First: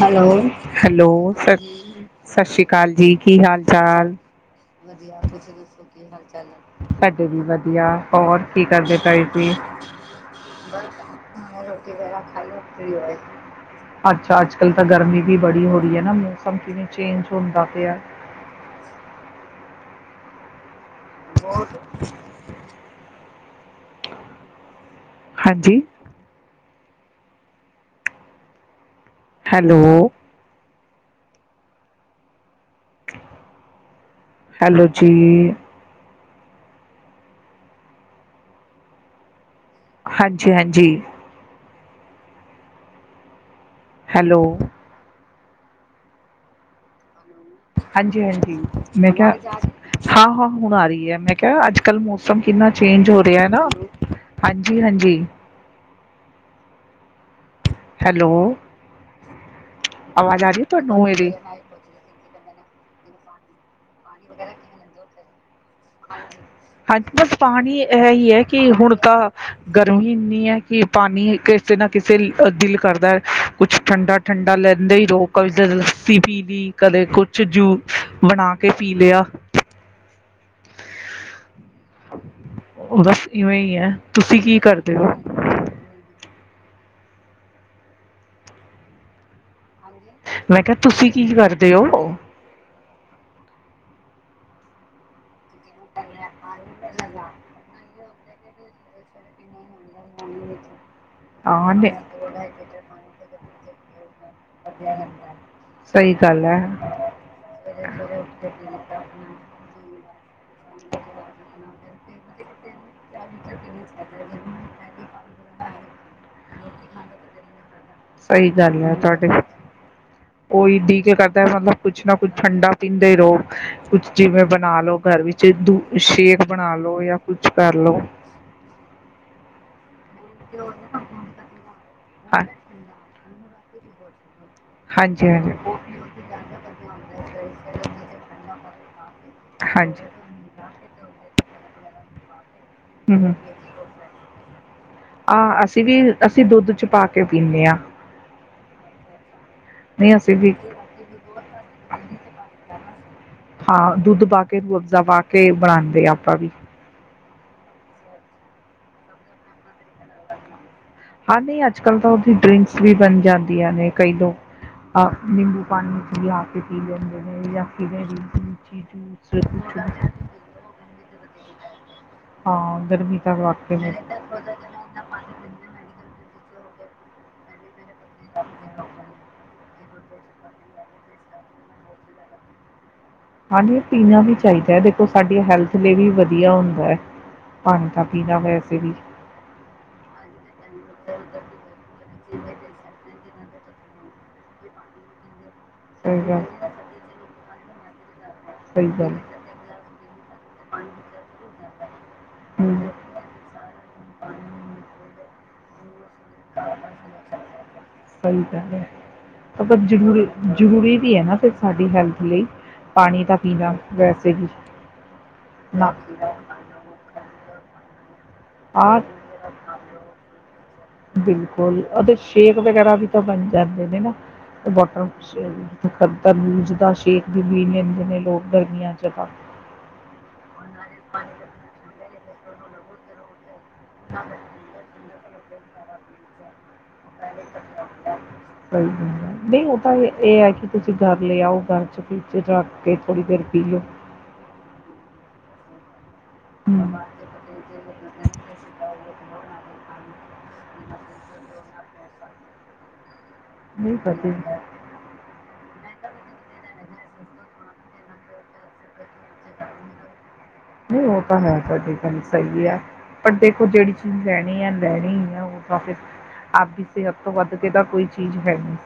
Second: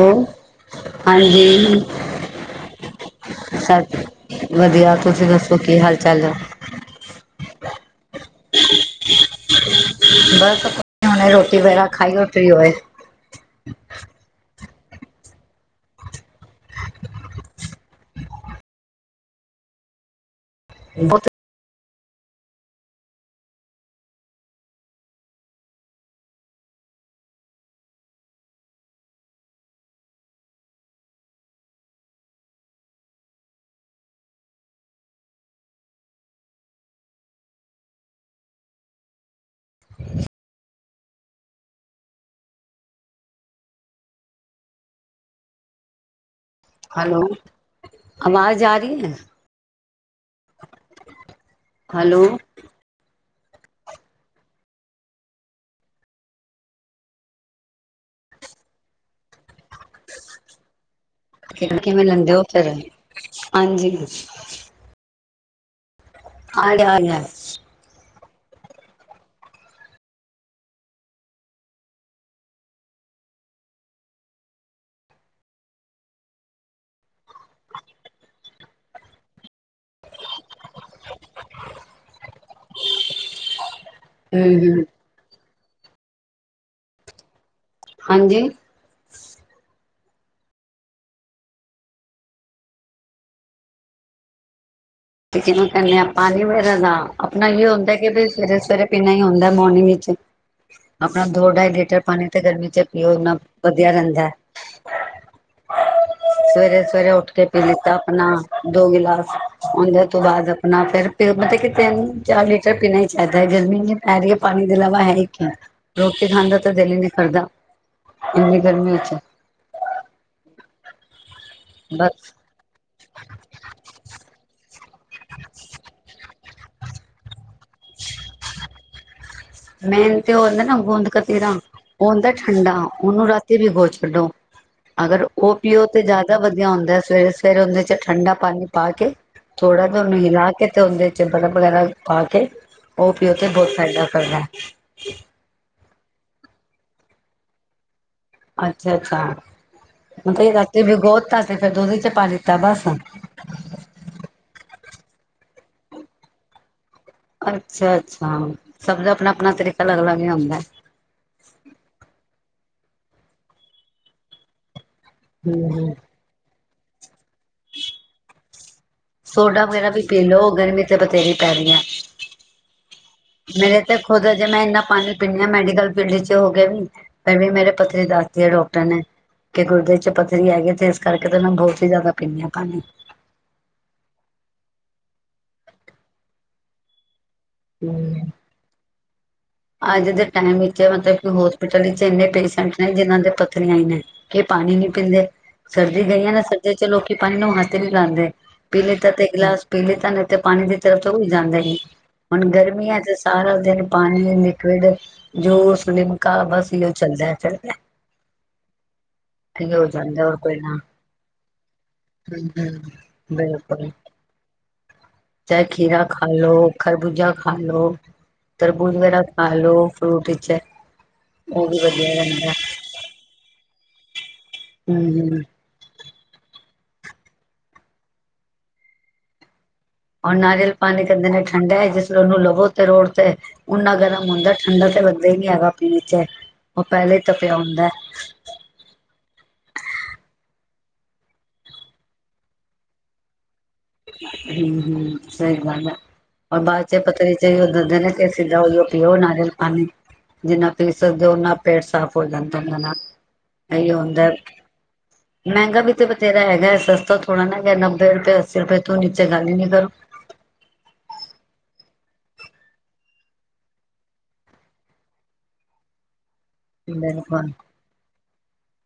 Hello ਸਤਿ, ਹਾਂਜੀ ਸਤਿ ਸ਼੍ਰੀ ਅਕਾਲ ਜੀ, ਕੀ ਹਾਲ ਸਤਿ ਚਾਲ? ਵਧੀਆ ਤੁਸੀਂ ਦੱਸੋ ਕੀ ਹਾਲ ਚਾਲ ਹੈ ਸਾਡੇ ਵੀ ਵਧੀਆ ਹੋਰ। ਕੀ ਕਰਦੇ ਪਏ ਸੀ? ਬਸ ਹੇ ਰੋਟੀ ਵਗੈਰਾ ਖਾਈ ਵਤਰੀ ਹੋਏ ਅੱਛਾ ਅੱਾ ਅੱਜ ਕੱਲ੍ਹ ਤਾਂ ਗਰਮੀ ਵੀ ਬੜੀ ਹੋ ਰਹੀ ਹੈ ਨਾ ਮੌ ਸਮ ਕਿਵੇਂ ਚੇਂਜ ਹੁੰਦਾ ਪਿਆ। [inaudible] ਬਤ [unintelligible] [unintelligible] ਹਾਂਜੀ ਹੈਲੋ। ਹੈਲੋ ਜੀ ਹਾਂਜੀ, ਹਾਂਜੀ। ਹੈਲੋ। ਹੈਲੋ ਹਾਂਜੀ ਹਾਂਜੀ ਆਵਾਜ਼ ਆ ਰਹੀ ਮੈਂ ਹੈ ਕਿਹਾ ਹਾਂ, ਹਾਂ ਹੁਣ ਆ ਰਹੀ ਐ ਮੈਂ ਅੱਜ ਕੱਲ ਹੈਲੋ ਮੌਸਮ ਕਿੰਨਾ ਚੇਂਜ ਹੋ ਰਿ ਤੇ ਹੈ ਨਾ ਹਾਂਜੀ ਹਾਂਜੀ ਹੈਲੋ ਆਵਾਜ਼ ਆ ਰਹੀ ਤੁਹਾਨੁ ਮੇਰੀ ਕਿਵੇਂ ਲੈਂਦੇ ਹੋ ਫਿਰ ਹਾਂਜੀ [unintelligible] ਆ ਗਿਆ ਆ ਹਾਂਜੀ ਗਿਆ ਬਸ ਪਾਣੀ ਇਹ ਹੀ ਹੈ ਕਿ ਹੁਣ ਤਾਂ ਗਰਮੀ ਇੰਨੀ ਹੈ ਕਿ ਪਾਣੀ ਕਿਸੇ ਨਾ ਕਿਸੇ ਦਿਲ ਕਰਦਾ ਕੁਛ ਠੰਡਾ ਠੰਡਾ ਲੈਂਦੇ ਹੀ ਰਹੋ, ਕਦੇ ਲੱਸੀ ਪੀ ਲਈ, ਕਦੇ ਕੁਛ ਜੂਸ ਬਣਾ ਕੇ ਪੀ ਲਿਆ। ਔ ਦਸ ਇਵੇਂ ਹੀ ਹੈ ਤੁਸੀਂ ਕੀ ਹਮ ਹਮ ਕਰਦੇ ਹੋ ਹਾਂਜੀ। ਮੈਂ ਕਿਹਾ ਤੁਸੀਂ ਕੀ ਕਰਦੇ ਹੋ? ਤੇ ਕਿ ਕਰਨੇ ਆਪਾਂ ਨ [unintelligible] [inaudible] ਆਪਣਾ ਇਹ ਹੁੰਦਾ ਸਵੇਰੇ ਸਵੇਰੇ ਪੀਨਾ ਹੀ ਹੁੰਦਾ ਮੋਰਨਿੰਗ ਵਿੱਚ ਆਪਣਾ ਦੋ-ਢਾਈ ਹਾਂ ਨੇ ਲੀਟਰ ਪਾਣੀ ਤੇ ਗਰਮੀ ਚ ਪੀਓ ਨਾ। ਵਧੀਆ ਰਹਿੰਦਾ ਹੈ ਵਧੀਆ ਰਹਿੰਦਾ। ਸਹੀ ਗੱਲ ਹੈ ਸਵੇਰੇ ਸਵੇਰੇ ਉੱਠ ਕੇ ਪੀ ਲਿੱਤਾ ਆਪਣਾ ਦੋ ਗਿਲਾਸ ਉਹਦੇ ਤੋ ਬਾਅਦ ਆਪਣਾ ਫਿਰ ਮੈ ਕਿਥੇ ਨਹੀ ਚਾਰ ਲੀਟਰ [unintelligible] ਜ਼ਿਆਦਾ ਗਰਮੀ ਨੀ ਪੈਰੀ ਪਾਣੀ ਦਿਲਾਵਾ ਹੈ ਕਿ? ਰੋਟੀ ਖਾਂਦਾ ਤਾਂ ਦਿਲ ਹੀ ਨੀ ਕਰਦਾ। ਸਹੀ ਇੰਨੀ ਗੱਲ ਹੈ ਗਰਮੀ ਚ ਤੁਹਾਡੇ ਉਹੀ [unintelligible] ਕੁਛ ਨਾ ਕੁੱਛ ਬਸ ਠੰਡਾ ਪੀਂਦੇ ਰਹੋ ਕੁਛ ਜਿਵੇ ਹੈਲੋ ਘਰ ਵਿੱਚ ਓਦੋ ਪੁਛਦੇ ਨੀ ਬਣਾ ਲਓ। ਕੁਛ ਕਰ ਲੋ। ਅਾ [inaudible] ਮੇਨ ਤੇ ਉਹ ਹੁੰਦਾ ਨਾ ਗੂੰਦ ਕਤੇਰਾ ਉਹ ਹੁੰਦਾ ਹਾਂ ਠੰਡਾ ਉਹਨੂੰ ਰਾਤੀ ਭੀਗੋ ਛੱਡੋ ਅਗਰ ਹਾਂਜੀ ਹਾਂਜੀ ਉਹ ਪੀਓ ਤੇ ਜ਼ਿਆਦਾ ਵਧੀਆ ਹੁੰਦਾ ਏ। ਸਵੇਰੇ ਸਵੇਰੇ ਉਹਦੇ ਚ ਠੰਡਾ ਪਾਣੀ ਪਾ ਕੇ ਥੋੜ੍ਹਾ ਜਿਹਾ ਹਾਂਜੀ ਉਹਨੂੰ ਹਿਲਾ ਕੇ ਤੇ ਉਹਦੇ ਚੱਜ ਦਾ ਕੱਪੜਾ ਪਾ ਕੇ ਉਹ ਪੀਓ ਤੇ ਬਹੁਤ ਫਾਇਦਾ ਕਰਦਾ ਆ ਅਸੀਂ ਵੀ ਅਸੀਂ ਦੁੱਧ ਚ ਪਾ ਕੇ ਪੀਂਨੇ ਆ। ਅੱਛਾ ਅੱਛਾ ਵੀ ਰਾਤੀ ਭੀਗੋ ਦਿੱਤਾ ਤੇ ਫਿਰ ਦੁਧ ਵੀਚ ਪਾ ਦੀਤਾ ਬਸ। [inaudible] ਹਾਂ ਦੁੱਧ ਪਾ ਕੇ ਰੁਅਫ਼ਜ਼ਾ ਪਾ ਕੇ ਬਣਾਉਂਦੇ ਆ ਆਪਾਂ ਵੀ। ਅੱਛਾ ਅੱਛਾ ਸਭ ਦਾ ਆਪਣਾ ਆਪਣਾ ਤਰੀਕਾ ਅਲੱਗ ਅਲੱਗ ਹੀ ਹੁੰਦਾ ਏ। ਹਾਂ ਨਹੀਂ ਅੱਜ ਕੱਲ੍ਹ ਤੋ ਡਰਿੰਕਸ ਵੀ ਬਣ ਜਾਂਦੀਆਂ ਨੇ ਕਈ ਲੋਗ ਅ ਨਿੰਬੂ ਹੂੰ। ਪਾਣੀ [unintelligible] ਪੀ ਲੈਦੇ ਮੈਨੂੰ ਲੈ ਕੇ ਜਾਂਦੇ ਨੇ ਜੀ [inaudible] ਸੋਡਾ ਵਗੈਰਾ ਵੀ ਪੀ ਲਓ ਗਰਮੀ ਤੇ ਬਥੇਰੀ ਪੈਰਈ ਏ। ਹਾਂ, ਗਰਮੀ ਤਾਂ ਵਾਕਈ ਮੇਰੇ ਮੇਂ ਤੇ ਖੁਦ ਜੇ ਮੈਂ ਇੰਨਾ ਪਾਣੀ ਪੀਣੀ ਹਾਂ ਮੈ ਤਾ [unintelligible] ਬਿਲਡਿੰਗ ਚ ਹੋ ਗਏ ਵੀ ਦੇ ਏਵੀ ਮੇਰਾ [unintelligible] ਪੱਥਰੀ ਦੱਸਦੀ ਹੈ ਡਾਕਟਰ ਨੇ ਕਿ ਗੁਰਦੇ ਤੇ ਪੱਥਰੀ ਹੈਗੀ ਤੇ ਇਸ ਕਰਕੇ ਤੇ ਮੈ ਬਹੁਤ ਹੀ ਜ਼ਿਆਦਾ ਪੀਂਦੇ ਹਾਂ ਪਾਣੀ। ਹਾਂਜੀ ਪੀਣਾ ਵੀ ਚਾਹੀਦਾ ਹੈ, ਦੇਖੋ ਸਾਡੀੇ ਹੈਲਥ ਲਈ ਵੀ ਵਧੀਆ ਹੁੰਦਾ ਹੈ। ਪਾਣੀ ਤਾਂ ਹੂੰ। ਪੀਣਾ ਵੈਸੇ ਵੀ ਅੱਜ ਦੇ ਟਾਈਮ ਵਿੱਚ ਮਤਲਬ ਕਿ ਹੋਸਪਿਟਲ ਵਿੱਚ ਇੰਨੇ ਪੇਸ਼ੈਂਟ ਨੇ ਜਿਹਨ੍ਹਾਂ ਦੇ ਪੱਥਰੀਆਂ ਹੀ ਨੇ ਕੀ ਪਾਣੀ ਨੀ ਪੀਂਦੇ ਸਰਦੀ ਸਹੀ ਗਈ ਆ ਨਾ ਗੱਲ ਸਰਦੀ ਚ ਲੋਕੀ ਪਾਣੀ ਨੂੰ ਹ ਹੱਥ ਨਹੀਂ ਲਾਂਂਦੇ। ਪੀ ਸਹੀ ਲਤਾ ਗੱਲ ਤੇ ਇਕ ਗਿਲਾਸ ਪੀ ਲੀਤਾ ਨਹੀਂ ਤੇ ਪਾਣੀ ਦੀ ਤਰਫ਼ ਤੇ ਕੋਇ ਜਾਂਦਾ ਨਹੀ। ਹੁਣ ਹਮ ਗਰਮੀਆਂ ਚ ਸਾਰਾ ਦਿਨ ਪਾਣੀ। ਤੇ ਲਿਕਵਿਡ ਜੋ ਸੁਨੇ ਸਹੀ ਗੱਲ ਹੈ, ਇਹ ਪਰ ਹੋ ਜਾਂਦਾ ਜ਼ਰੂਰੀ ਹੋਰ ਕੋਈ ਨਾ ਜ਼ਰੂਰੀ ਵੀ ਹੈ ਨਾ ਫਿਰ ਸਾਡੀ ਹੈਲਥ ਲਈ ਹਮ ਹਮ ਪਾਣੀ ਤਾਂ ਪੀਣਾ ਬਿਲਕੁਲ ਵੈਸੇ ਵੀ ਚਾਹੇ ਨਾ ਖੀਰਾ ਖਾ ਲੋ, ਖਰਬੁਜਾ ਖਾ ਲ ਲੋ ਤਰਬੂਜ ਆ ਵਗੈਰਾ ਖਾ ਲੋ ਫਰੂਟ ਵਿੱਚ ਉਹ ਵੀ ਬਿਲਕੁਲ ਵਧੀਆ ਉਹਦੇ ਰਹਿੰਦਾ ਸ਼ੇਕ ਵਗੈਰਾ ਵੀ ਤਾਂ ਬਣ ਜਾਂਦੇ ਨੇ ਨਾ ਬਹੁਤ ਹਮ ਹਮ ਖੁਸ਼ੀ ਹੈ ਜ ਤੰਬੂਜ ਦਾ ਸੇਕ ਵੀ ਪੀ ਲੈਂਦੇ ਨੇ ਲੋਕ ਗਰਮੀਆਂ ਚ ਤਾ ਓਹ ਨਾਰੀਅਲ ਪਾਣੀ ਕੇਂਦੇ ਨੇ ਠੰਡਾ ਹੈ, ਜਿਸ ਫਿਰ ਉਹਨੂੰ ਲਵੋ ਤੇ ਰੋੜ ਤੇ ਉਨਾ ਗਰਮ ਹੁੰਦਾ ਠੰਡਾ ਤੇ ਬੰਦਾ ਹੀ ਨੀ ਹੈਗਾ। ਦੀ ਚੈੱਕ। ਸਹੀ ਗਲ, ਨਹੀਂ ਉਹ ਤਾਂ ਇਹ ਹੈ ਕਿ ਤੁਸੀਂ ਘਰ ਲ ਆਓ, ਘਰ ਚ ਫਰਿਜ ਚ ਰੱਖ ਕੇ ਥੋੜ੍ਹੀ ਦੇਰ ਪੀ ਲਓ। ਹੂੰ ਹੂੰ ਸਹੀ ਗੱਲ ਹੈ, ਹੋਰ ਬਾਅਦ ਹੂੰ। ਚ ਪਥਰੀ ਚ ਓਹ ਦਸਦੇ ਨੇ ਸਿੱਧਾ ਉ ਪੀਓ ਨਾਰੀਅਲ ਪਾਣੀ। ਜਿੰਨਾ ਪੀ ਸਕਦੇ ਹੋ, ਉਨਾ ਪੇਟ ਸਾਫ਼ ਹੋ ਜਾਂਦਾ ਏਦੇ ਨਾਲ। ਇਹੀ ਨਹੀਂ ਹੁੰਦਾ, ਪਤਾ ਮਹਿੰਗਾ ਵੀ ਮੇਂਗਾ ਬਥੇਰਾ ਹੈਗਾ ਹੈ, ਸਸਤਾ ਥੋੜਣਾ ਨਾ ਹੈਗਾ ਨੱਬੇ ਰੁਪਏ ਸਿਰਫ ਇੱਥੋਂ ਨੀ ਕਰੋ ਨਹੀਂ ਉਹ ਤਾਂ ਹੈ ਤਾਕਿ ਸਹੀ ਹੈ, ਪਰ ਦੇਖੋ ਜਿਹੜੀ ਚੀਜ਼ ਲੈਣੀ ਆ, ਲੈਣੀ ਆ ਉਹ ਤਾ ਫਿਰ ਅਪਣੀ ਸਿਹਤ ਤੋਂ ਵੱਧ ਕੇ ਤਾਂ ਕੋਈ ਚੀਜ਼ ਹੈਗੀ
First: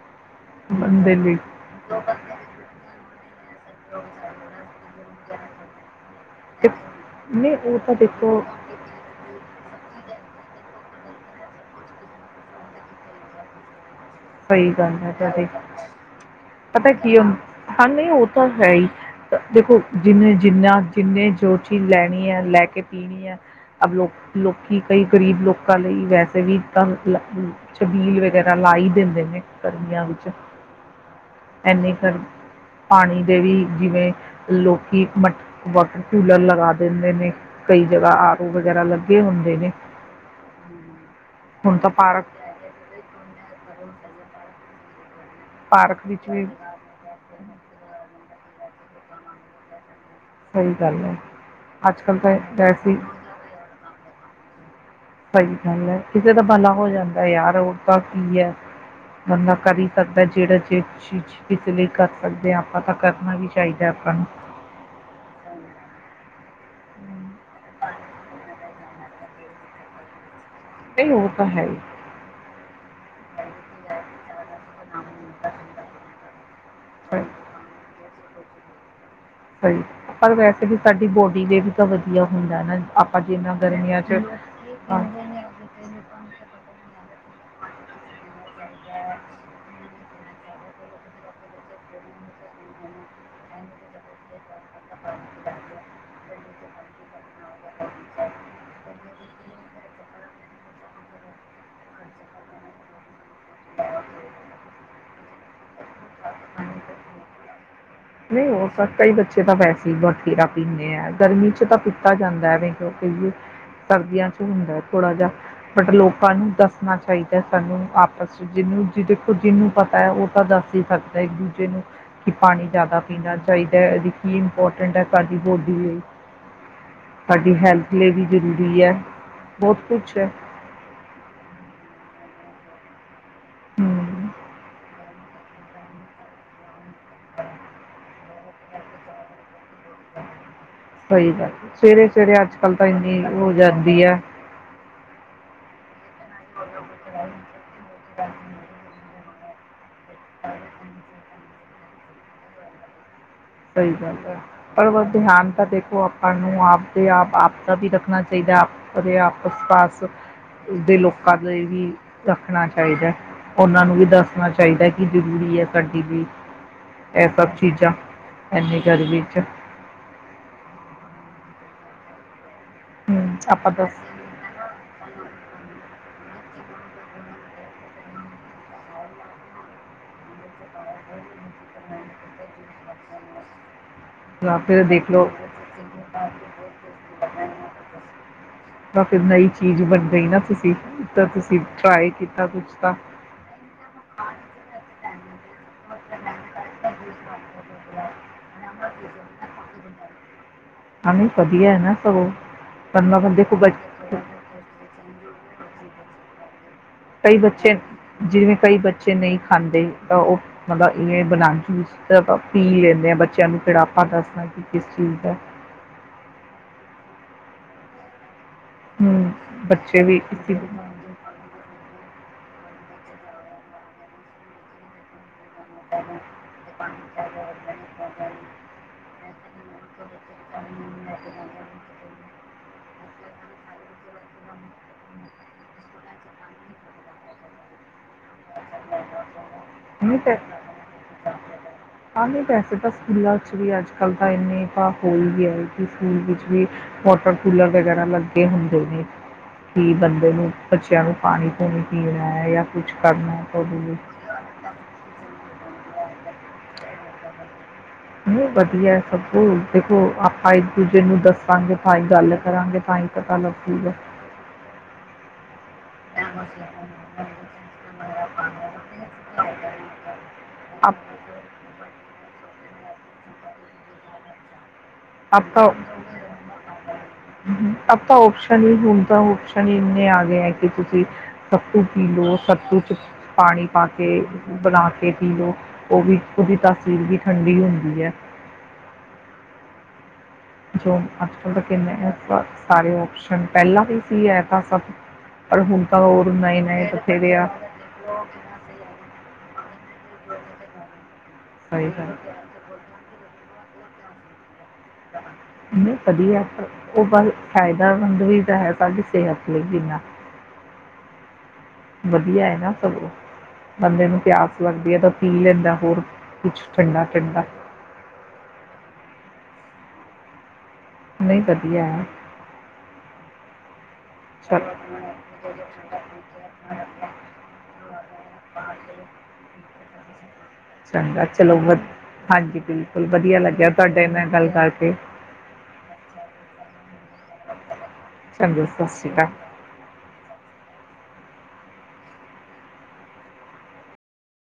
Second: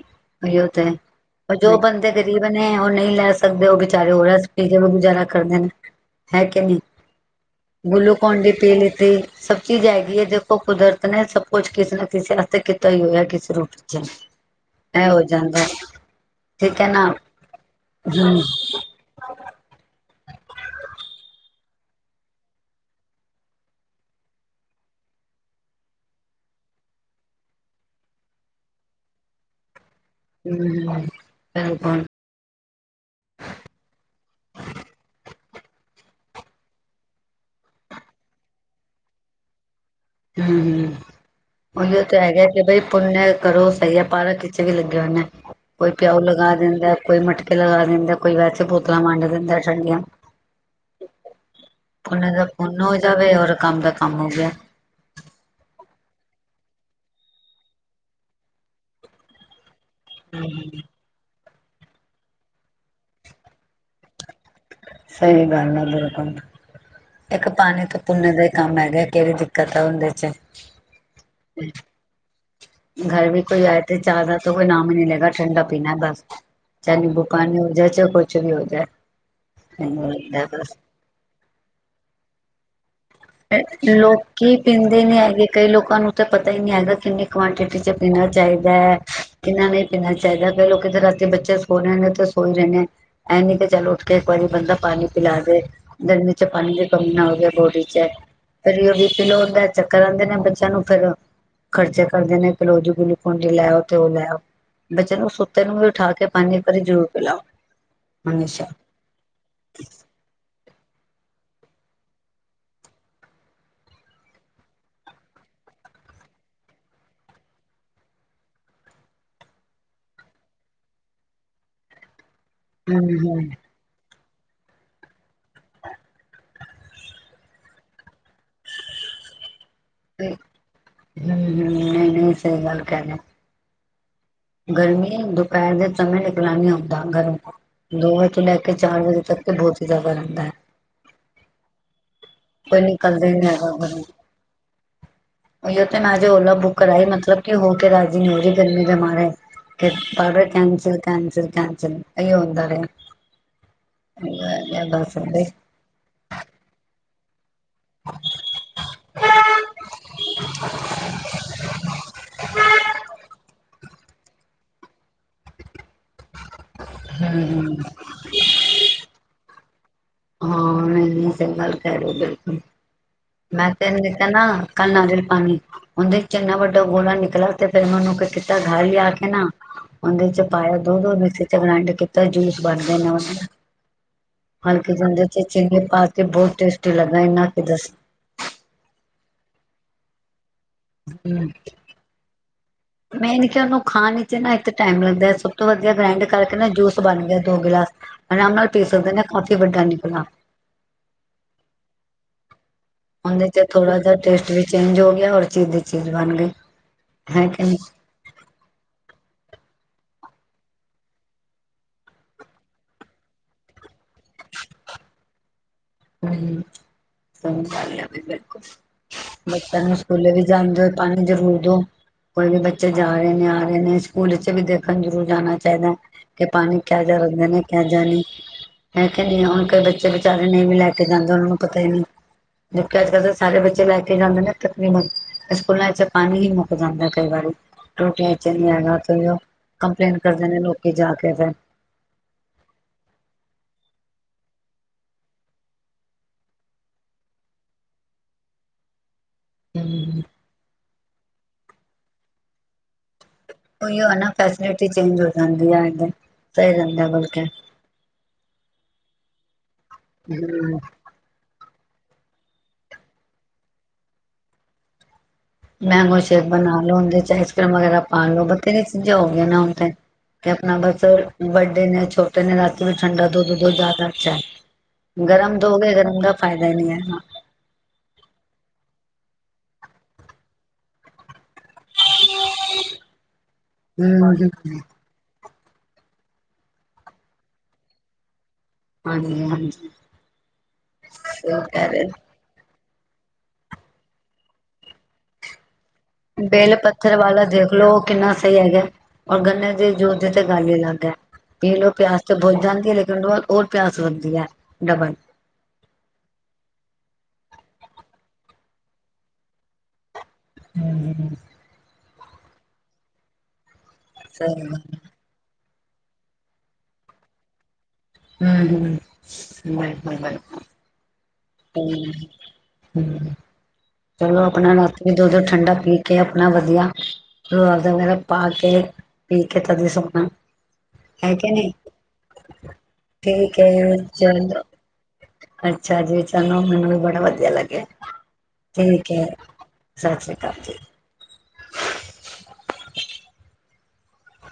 ਤੇਹੀ ਤਾਂ ਜੋ ਬੰਦੇ ਗ਼ਰੀਬ ਨੇ ਉਹ ਨਹੀਂ ਲੈ ਸਕਦੇ ਤੱਦੇ ਓਹ ਵਿਚਾਰੇ ਓ ਆਰ ਐਸ ਪੀ ਕੇ ਗੁਜ਼ਾਰਾ ਕਰਦੇ ਨੇ। ਹੈ ਕੇ ਤੇ ਨੀ, ਨਹੀਂ ਉਹ ਤਾਂ ਗਲੁ ਦੇਖੋ ਕੌਨ ਡੀ ਉਹ ਪੀ ਲੀਤੀ ਸਭ ਚੀਜ਼ਾਂ ਵੀ ਇਹ ਦੇਖੋ ਕੁਦਰਤ ਨੇ ਸਭ ਕੁਛ ਕਿਸੇ ਨਾ ਕਿਸੇ ਵਾਸਤੇ ਕੀਤਾ ਹੀ ਹੋਇਆ ਕਿਸ ਰੂਪ ਚ। ਸਹੀ ਗੱਲ ਇਹ ਹੋ ਹੈ ਜਾਂਦਾ [unintelligible] ਠੀਕ ਹੈ ਪਤਾ ਨਾ ਕੀ ਹੁਨ, ਹਾਂ ਨਹੀਂ ਉਹ ਹਮ ਤਾਂ ਹੈ ਹੀ। ਦੇਖੋ ਜਿਹਨੇ ਜਿੰਨਾ ਜਿੰਨੇ ਜੋ ਚੀਜ਼ ਲੈਣੀ ਐ, ਲੈ ਕੇ ਪੀਣੀ ਐ, ਅ ਲੋਕ, ਲੋਕੀ ਕਈ ਗਰੀਬ ਲੋਕਾਂ ਲਈ ਵੈਸੇ ਵੀ ਤਾਂ ਛਬੀਲ ਵਗੈਰਾ ਲਾ ਹੀ ਦੇਂ [unintelligible] [unintelligible] ਵਿੱਚ, ਹਮ ਐਨੀ ਬਿਲਕੁਲ ਗਰ, ਪਾਣੀ ਦੇ ਵੀ ਜਿਵੇਂ ਲੋਕੀ ਮਟ ਵਾਟਰ ਕੂਲਰ ਲਗਾ ਦੇਂਦੇ ਨੇ ਕਈ ਜਗ੍ਹਾ ਆਰੋ ਵਗੈਰਾ ਲੱਗੇ ਹੁੰਦੇ ਨੇ। ਹੂੰ, ਹੂੰ, ਹੁਣ ਤਾਂ ਓਹੀਓ ਤੇ ਪਾਰਕ ਹੈਗਾ ਕਿ ਬਈ ਪੁਨਏ ਕਰੋ ਸਹੀ ਹੈ ਪਾਰ ਚ ਵੀ ਲੱਗਿਆ ਹੋਨਾ ਐ। ਕੋਈ ਪਾਰਕ ਪਿਆਓ ਵਿੱਚ ਵੀ ਲਗਾ ਦੇਂਦਾ ਐ, ਕੋਈ ਮਟਕੇ ਲਗਾ ਦੇਂਦਾ ਐ ਕੋਈ ਵੈਸੇ ਸਹੀ [unintelligible] ਗੱਲ ਹੈ ਅੱਜ ਕੱਲ ਉਹਨ ਤਾਂ ਦਾ ਪੁੁੰਨ ਵੈਸੇ ਹੋ ਹੀ ਜਾਵੇ ਔਰ ਕੰਮ ਦਾ ਕੰਮ ਹੋ ਗਿਆ। ਸਹੀ ਗੱਲ ਹੈ ਕਿਸੇ ਦਾ ਭਲਾ ਹੋ ਜਾਂਦਾ ਯਾਰ ਰ ਤਾਂ ਕੀ ਹੈ ਬੰਦਾ ਕਦੀ ਸਕਦਾ ਜਿਹੜਾ ਜੇ ਚੀਜ਼ ਇਸ ਲਈ ਕਰ ਸਕਦੇ ਹਾਂ ਆਪਾਂ ਤਾਂ ਕਰਨਾ ਵੀ ਚਾਹੀਦਾ ਆਪਾਂ ਨੂੰ। ਸਹੀ ਗਲ ਹੈ [inaudible] ਇੱਕ ਪਾਣੀ ਤੋਂ ਭੁੰਨੇ ਦਾ ਹੀ ਕੰਮ ਹੈਗੇ ਕਿਹੜੀ ਦਿੱਕਤ ਹੈ ਉਹਦੇ ਚ ਬਈ ਔ ਤਾਂ ਹੈ ਹੀ [unintelligible] ਕੁਛ ਵੀ ਹੋ ਜਾਏ। ਸਹੀ, ਮੈਨੂੰ ਪਰ ਲੱਗਦਾ ਵੈਸੇ ਬਸ ਵੀ ਸਾਡੀ ਬੋਡੀ ਤੇ ਵੀ ਤਾਂ ਵਧੀਆ ਹੁੰਦਾ ਨਾ। ਜਿੰਨਾ ਗਰਮੀਆਂ 'ਚ ਲੋਕੀ ਹਾਂ। ਪੀਂਦੇ ਨੀ ਹੈਗੇ ਕਈ ਲੋਕਾਂ ਨੂੰ ਤਾਂ ਪਤਾ ਹੀ ਨਹੀਂ ਹੈਗਾ ਕਿੰਨੇ ਕੁਆਂਟਿਟੀ ਚ ਪੀਣਾ ਚਾਹੀਦਾ, ਕਿੰਨਾ ਨਹੀਂ ਪੀਣਾ ਚਾਹੀਦਾ ਕਈ ਲੋਕੀ ਤਾਂ ਰਾਤੀ ਬੱਚੇ ਸੋ ਰਹੇਦੇ ਤੇ ਸੋ ਹੀ ਰਹੇਦੇ ਇਹ ਨੀ ਕਿ ਚੱਲ ਉੱਠ ਕੇ ਇੱਕ ਵਾਰੀ ਬੰਦਾ ਪਾਣੀ ਪਿਲਾ ਦੇ ਗਰਮੀ ਚ ਪਾਣੀ ਦੀ ਕਮੀ ਨਾ ਹੋਵੇ ਬੋਡੀ ਚ। [unintelligible] ਫਿਰ ਜਦੋਂ ਬੀ ਪੀ ਲੋ ਹੁੰਦਾ ਚੱਕਰ ਆਂਦੇ ਨੇ ਬੱਚਿਆਂ ਨੂੰ ਫਿਰ ਖਰਚੇ ਕਰਦੇ ਨੇ ਕਿ ਲਓ ਜੀ ਗਲੂਕੋਨ ਡੀ ਲੈ ਆਓ ਤੇ ਉਹ ਲੈ ਆਓ, ਬੱਚੇ ਨੂੰ ਸੁੱਤੇ ਨੂੰ ਵੀ ਉਠਾ ਕੇ ਪਾਣੀ ਇੱਕ ਵਾਰੀ ਜ਼ਰੂਰ ਪਿਲਾਓ। ਨਹੀਂ ਹਮੇਸ਼ਾ ਹੋ ਸਕਦਾ ਈ ਬੱਚੇ ਤਾਂ ਵੈਸੇ ਹੀ ਬਥੇਰਾ ਪੀਂਨੇ ਆ ਗਰਮੀ ਚ ਤਾਂ ਕੀਤਾ ਜਾਂਦਾ ਹੈ ਕਿਉਕ ਸਰਦੀਆਂ ਚ ਹੁੰਦਾ ਥੋੜਾ ਜਿ ਬਟ ਲੋਕਾਂ ਨੂੰ ਦੱਸਣਾ ਚਾਹੀਦਾ ਸਾਨੂੰ ਆਪਸ ਚ ਜਿਹਨੂੰ ਦੇਖੋ ਜਿਹਨੂੰ ਪਤਾ ਹੈ ਉਹ ਤਾਂ ਦੱਸ ਹੀ ਸਕਦਾ ਇੱਕ ਦੂਜੇ ਨੂੰ ਕਿ ਪਾਣੀ ਜ਼ਿਆਦਾ ਹਮ ਪੀਣਾ ਹਮ ਚਾਹੀਦਾ [unintelligible] ਕੀ ਇੰਪੋਰਟੈਂਟ ਹੈ ਸਾਡੀ ਬੋਡੀ ਲਈ, ਸਾਡੀ ਹੈਲਥ ਲਈ ਵੀ ਜ਼ਰੂਰੀ ਐ, ਬਹੁਤ ਕੁਛ ਐ। ਹਮ ਹਮ ਨਹੀਂ [unintelligible] ਹੂ ਗਰਮੀ ਦੁਪਹਿਰ ਦੇ ਸਮੇਂ ਨਿਕਲਣ ਨਹੀਂ ਹੋਦਾ। ਦੋ ਤੇ ਚਾਰ ਵਜੇ ਦੇ ਵਿੱਚ ਬਹੁਤ ਹੀ ਜਾਦਾ ਰਹਿੰਦਾ। ਸਹੀ ਗੱਲ ਸਵੇਰੇ ਜਿਹੜੇ ਅੱਜ ਕੱਲ ਕੋਈ ਤਾਂ ਇੰਨੀ ਨਿਕਲਦਾ ਹੀ ਨਹੀਂ ਹੋ ਹੈਗਾ ਜਾਂਦੀ ਘਰੋਂ ਹੈ। ਤੇ ਮੈਂ ਅਜੇ ਓਲਾ ਬੁੱਕ ਕਰਾਈ ਮਤਲਬ ਕਿ ਹੋ ਕੇ ਰਾਜੀ ਹੋਹੀ ਗਰਮੀ ਮਡ ਇਹੀ ਹੁੰਦਾ ਰਿਹਾ ਬਾਰ-ਬਾਰ ਕੈਂਸਲ ਕੈਂਸਲ ਕੈਂਸਲ ਇਹੀ ਹੁੰਦਾ ਰਿਹਾ। ਸਹੀ ਗੱਲ ਹੈ ਪਰ ਬਸ ਹੂੰ ਧਹਨ ਤਾਂ ਦੇਖੋ ਆਪਾਂ ਨੂੰ ਆਪਦੇ ਆਪ ਆਪ ਦਾ ਵੀ ਰੱਖਣਾ ਚਾਹੀਦਾ ਆਪਦੇ ਆਪਸ ਪਾਸ ਦੇ ਲੋਕਾਂ ਦਾ ਵੀ ਰੱਖਣਾ ਚਾਹੀਦਾ ਉਹਨਾਂ ਨੂੰ ਵੀ ਦੱਸਣਾ ਚਾਹੀਦਾ ਕਿ ਜ਼ਰੂਰੀ ਹੈ ਸਾਡਾ ਟੀ ਵੀ, ਇਹ ਸਭ ਚੀਜ਼ਾਂ ਹਾਂ ਗਰਮੀ ਚ [unintelligible] ਮੈਂ ਹੂੰ ਆਪਾਂ ਤੇ ਦੱਸ ਇਹਨੂੰ ਦਿੱਤਾ ਨਾ? ਕੱਲ੍ਹ ਨਾਰੀਅਲ ਪਾਣੀ। ਉਹਦੇ ਚ ਇੰਨਾ ਵੱਡਾ ਗੋਲਾ ਨਿਕਲਾ, ਤੇ ਫੇਿਰ ਉਹ ਨੂੰ ਕੀਤਾ ਗ ਲਿਆ ਕੇ ਨਾ ਉਹਦੇ ਚ ਪਾਇਆ ਦੁੱਧ ਮਿਕਸੀ ਚ ਗਰਿੰਡ ਕੀਤਾ ਜੂਸ ਬਣ ਗਿਆ ਏਨਾ ਵਦੀਆਂ! ਹਾਂ, ਫਿਰ ਦੇਖ ਲਓ ਦੇ-ਚਾਰ ਚਿੰਗੇ ਪਾ ਕੇ ਬਹੁਤ ਟੇਸਟੀ ਲੱਗਾ! ਇੰਨਾ ਕਿ ਬਸ! ਤਾਂ ਫਿਰ ਨਈ ਚੀਜ਼ ਬਣ ਗਈ। ਨਾ ਤੁ ਤਾਂ ਹੂੰ ਤੁਸੀਂ ਟਰਾਏ ਕੀਤਾ ਕੁਛ ਤਾਂ? ਮੇਨ ਕਿ ਉਹਨੂੰ ਖਾਣ ਵਿੱਚ ਨਾ ਇੱਕ ਟਾਈਮ ਲੱਗਦਾ ਸਭ ਤੋਂ ਵਧੀਆ ਗਰਿੰਡ ਕਰਕੇ ਨਾ ਜੂਸ ਬਣ ਗਿਆ ਦੋ ਗਿਲਾਸ ਆਰਾਮ ਨਾਲ ਪੀ ਸਕਦੇ ਨੇ ਕਾਫੀ ਵੱਡਾ ਨਿਕਲਾ! ਅ ਵਦੀਆਂ ਹੈ, ਨਾ ਸਗੋਂ ਵਰਨਾ ਬੰਦੇ ਉਹਦੇ ਕੋ ਚ ਬੱਚ ਥੋੜਾ ਜਿ ਟੇਸਟ ਵੀ ਚੇਂਜ ਹੋ ਹੋਰ ਚੀਜ਼ ਦੀ ਚੀਜ਼ ਬਣ ਗਈ! ਕਈ ਹੈ ਕਿ ਬੱਚੇ ਨਹੀਂ ਜਿਵੇਂ ਕਈ ਬੱਚੇ ਬੱਚੇ ਨਹੀਂ ਖਾਂਦੇ ਤਾਂ, ਉਹ ਮਤਲਬ ਇਹ ਬਣਾ ਜੂਸ ਪੀ ਲੈਂਦੇ ਆ। ਬੱਚਿਆਂ ਨੂੰ ਫਿਰ ਆਪਾਂ ਦੱਸਦਾ ਕਿ ਕਿਸ ਚੀਜ਼ ਦਾ [unintelligible] ਹੂੰ ਬੱਚਿਆਂ ਨੂੰ ਬੱਚੇ ਸਕੂਲੇ ਵੀ ਇਸੀ ਜਾਂਦੇ ਹੋਏ ਪਾਣੀ ਜ਼ਰੂਰ ਦੋ। ਕੋਈ ਵੀ ਬੱਚੇ ਜਾ ਰਹੇ ਨੇ ਆ ਰਹੇ ਨੇ ਸਕੂਲ ਚ ਵੀ ਦੇਖਣ ਜ਼ਰੂਰ ਜਾਣਾ ਚਾਹੀਦਾ ਕਿ ਪਾਣੀ ਕਿਹੋ ਜਿਹਾ ਰੱਖਦੇ ਨੇ ਕਿਹੋ ਜਾ ਨਹੀਂ ਮੈਂ ਕਹਿਣੀ ਆ ਹੁਣ ਕਈ ਬੱਚੇ ਵਿਚਾਰੇ ਨਹੀਂ ਵੀ ਲੈ ਕੇ ਸਕੂਲਾਂ ਨੂੰ ਪਤਾ ਹੀ ਨਹੀ ਕੇ ਜਾਂਦੇ ਉਹ ਨਾਂ ਜਕਿ ਅੱਜ ਕੱਲ ਤਾਂ ਸਾਰੇ ਬੱਚੇ ਲੈ ਕੇ ਜਾਂਦੇ ਨੇ ਤਕਨੀਬਨ ਸਕੂਲਾਂ ਚ ਪਾਣੀ ਹੀ ਮੁੱਕ ਜਾਂਦਾ ਕਈ ਵਾਰੀ ਟੂਟੀਆਂ ਚ ਨੀ ਹੈਗਾ ਉਹ ਨਹੀਂ ਕੰਪਲੇਟ ਕਰਦੇ ਨੇ ਲੋਕੀ ਜਾ ਕੇ ਫਿਰ ਆ, ਨਹੀਂ। ਵੈਸੇ ਤਾਂ ਸਕੂਲਾਂ ਚ ਵੀ ਅੱਜ ਕੱਲ੍ਹ ਤਾਂ ਇੰਨੇ ਤਾ ਹੋ ਹੀ ਹੈ। ਕਿ ਸਕੂਲ ਵਿੱਚ ਵੀ ਵਾਟਰ ਕੂਲਰ ਵਗੈਰਾ ਲੱਗੇ ਹੁੰਦੇ ਨੇ। ਕੀ ਹੂੰ। ਬੰਦੇ ਨੂੰ, ਬੱਚਿਆਂ ਨੂੰ ਪਾਣੀ ਪੂਣੀ ਪੀਣਾ ਹੈ ਜਾਂ ਕੁਛ ਕਰਨਾ ਹੈ? ਤਾਂ ਉਹਦੇ ਲਈ ਨਾ ਫੈਸਿਲਟੀ ਫੇਸ਼ੀਲਿਟੀ ਚੰਗੀ ਹੋਏ। [unintelligible] ਨਹੀਂ, ਵਧੀਆ ਸਗੋਂ! ਦੇਖੋ, ਆਪਾਂ ਹੂੰ। ਇੱਕ-ਦੂਜੇ ਨੂੰ ਦੱਸਾਂਗੇ। ਤਾਂ ਹੀ ਗੱਲ ਕਰਾਂਗੇ, ਤਾਂ ਹੀ ਪਤਾ ਲੱਗੂਗਾ। ਮੈਂਗੋ ਸ਼ੇਕ ਬਣਾ ਲਓ, ਉਹਦੇ ਚ ਆਈਸਕ੍ਰੀਮ ਵਗੈਰਾ ਪਾ ਲੋ। ਬਥੇਰੀਆਂ ਚੀਜ਼ਾਂ ਹੋ ਗਈਆਂ ਨੇ ਹੁਣ ਤੇ। ਕਿ ਆਪਣਾ ਬਸ-ਵੱਡੇ ਨੇ, ਛੋਟੇ ਨੇ ਰਾਤੀ ਵੀ ਠੰਡਾ ਦੁੱਧ ਦੋ। ਜ਼ਿਆਦਾ ਅੱਛਾ ਹੈ ਗਰਮ ਦੋਗੇ, ਗਰਮ ਦਾ ਫਾਇਦਾ। [unintelligible] ਦੇ ਲਈਏ ਹਾਂ ਆਪ ਤਾਂ ਓਪਸ਼ਨ ਹੀ ਹੁਣ ਤਾਂ ਓਪਸ਼ਨ ਹੀ ਇਤਨੇ ਆ ਗਏ ਹੈ ਕਿ ਤੁਸੀਂ ਸੱਤੂ ਪੀ ਲਓ, ਸੱਤੂ 'ਚ ਪਾਣੀ ਪਾ ਕੇ ਬਣਾ ਕੇ ਪੀ ਲਓ। ਉਹ ਵੀ ਉਹਦੀ ਤਾਸੀਰ ਵੀ ਠੰਡੀ ਹੁੰਦੀ ਐ। ਹਾਂਜੀ -ਹਾਂਜੀ ਜੋਨ ਸਹੀ ਕਹਿ ਅਕਨੇ ਰਹੇ [unintelligible] ਸਾਰੇ ਆਪਸ਼ਨ ਪਹਿਲਾਂ ਵੀ ਸੀ ਇਹ ਤਾਂ ਸਭ ਪਰ ਹੁਣ ਤਾਂ ਹੋਰ ਨਏ ਬੇਲ ਨਏ ਪੱਥਰ ਬਥੇਰੇ ਵਾਲਾ ਆ ਦੇਖਲੋ ਕਿੰਨਾ ਸਹੀ ਹੈਗਾ। ਔਰ ਗੰਨੇ ਦੀ ਜੂਸ ਦੀ ਤੇ ਗਲ ਹੀ ਅਲਗ ਹੈ। ਸਹੀ ਪੀਲੋ ਗੱਲ ਪਿਆਸ ਤੇ ਬੁਝ ਜਾਂਦੀ ਏ। ਮਿਨਟ ਬਾਅਦ ਔਰ ਪਿਆਸ ਵੱਦ੍ਦੀ ਹੈ ਡਬਲ ਇਨੇ ਵਧੀਆ ਪਰ ਉਹ ਬ ਫਾਇਦੇਮੰਦ ਵੀ ਤਾਂ ਹੈ ਸਾਡੀ ਸਿਹਤ ਲਈ ਬਿਨਾ [inaudible] ਵਧੀਆ ਹੈ ਨਾ ਸਗੋਂ ਬੰਦੇ ਨੂੰ ਪਿਆਸ ਸਹੀ ਲੱਗਦੀ ਗੱਲ ਹੈ ਤਾਂ ਪੀ ਲੈਂਦਾ। ਹੋਰ ਕੁਛ ਠੰਡਾ ਠੰਡਾ ਹੂੰ- ਹੂੰ [inaudible] ਨਹੀਂ ਬਿਲਕੁਲ ਵਧੀਆ ਹੈ -ਬਿਲਕੁਲ [inaudible] ਚਲੋ ਆਪਣਾ ਰਾਤ ਵੀ ਦੁ ਦੁਧ ਠੰਡਾ ਪੀ ਕੇ ਆਪਣਾ ਵਧੀਆ ਰੁਹਅਫਜਾ ਵਗੈਰਾ ਪਾ ਕੇ ਪੀ ਕੇ ਅਜੇ ਸਭਨਾ ਚੰਗਾ ਚਲੋ ਵ ਹਾਂਜੀ ਬਿਲਕੁਲ ਵਧੀਆ ਠੀਕ ਲੱਗਿਆ ਹੈ ਤੁਹਾਡੇ ਨਾਲ ਗੱਲ ਚਲੋ ਕਰਕੇ। ਅੱਛਾ ਜੀ ਮੈਨੂੰ [unintelligible] ਵੀ ਬੜਾ ਵਧੀਆ ਲੱਗਿਆ ਚੰਗਾ ਸਤਿ ਠੀਕ ਸ਼੍ਰੀ ਹੈ ਅਕਾਲ । ਸਤਿ ਸ੍ਰੀ ਅਕਾਲ ਜੀ